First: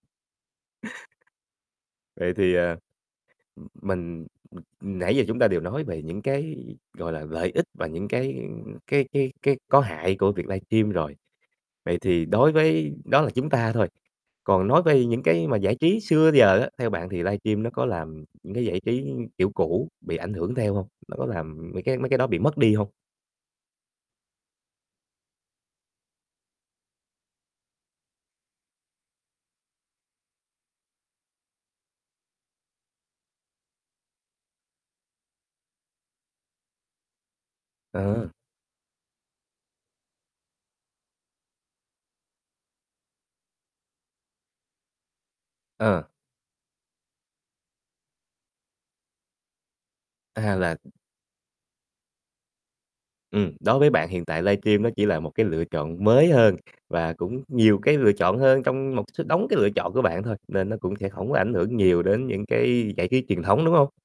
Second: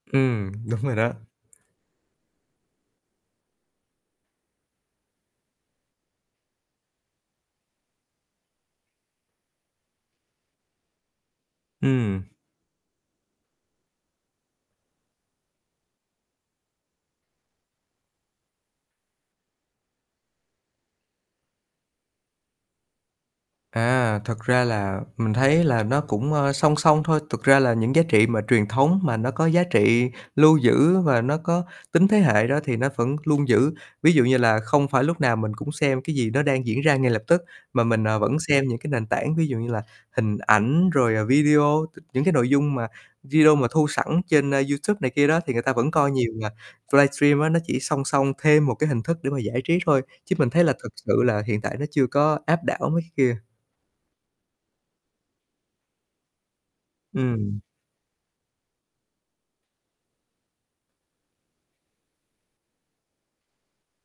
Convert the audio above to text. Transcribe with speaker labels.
Speaker 1: Ừm, đúng rồi đó.
Speaker 2: Vậy thì, à, ừm, mình, ừm nãy giờ chúng ta đều nói về những cái, gọi là, lợi ích và những cái cái cái cái có hại của việc livestream rồi. Vậy
Speaker 1: Ừm.
Speaker 2: thì đối với đó là chúng ta thôi, còn nói về những cái mà giải trí xưa giờ á, theo bạn thì livestream nó có làm những cái giải trí kiểu cũ bị ảnh hưởng theo hông? Nó có làm mấy cái mấy cái đó bị mất đi hông?
Speaker 1: À, thật ra là mình thấy là nó cũng, ờ, song song thôi, thực ra là những giá trị mà truyền thống mà nó có giá trị lưu giữ và nó có tính thế hệ đó thì nó vẫn luôn giữ. Ví dụ như là không phải lúc nào mình cũng xem cái gì nó đang diễn ra ngay lập tức mà mình, ờ,
Speaker 2: Ờ.
Speaker 1: vẫn xem những cái nền tảng, ví dụ như là hình ảnh rồi, ờ, video, t những cái nội dung mà video mà thu sẵn trên, a, YouTube này kia đó thì người ta vẫn
Speaker 2: Ờ.
Speaker 1: coi nhiều mà. Livestream á nó chỉ song song thêm một cái hình thức để mà giải trí thôi, chứ mình
Speaker 2: A,
Speaker 1: thấy là
Speaker 2: là
Speaker 1: thực sự là hiện tại nó chưa có áp đảo mấy cái kia.
Speaker 2: Ừm, đối với bạn hiện tại livestream nó chỉ là một cái lựa chọn mới hơn, và cũng
Speaker 1: Ừm.
Speaker 2: nhiều cái lựa chọn hơn trong một số đống cái lựa chọn của bạn thôi, nên nó cũng sẽ hổng có ảnh hưởng nhiều đến những cái giải trí truyền thống, đúng hông?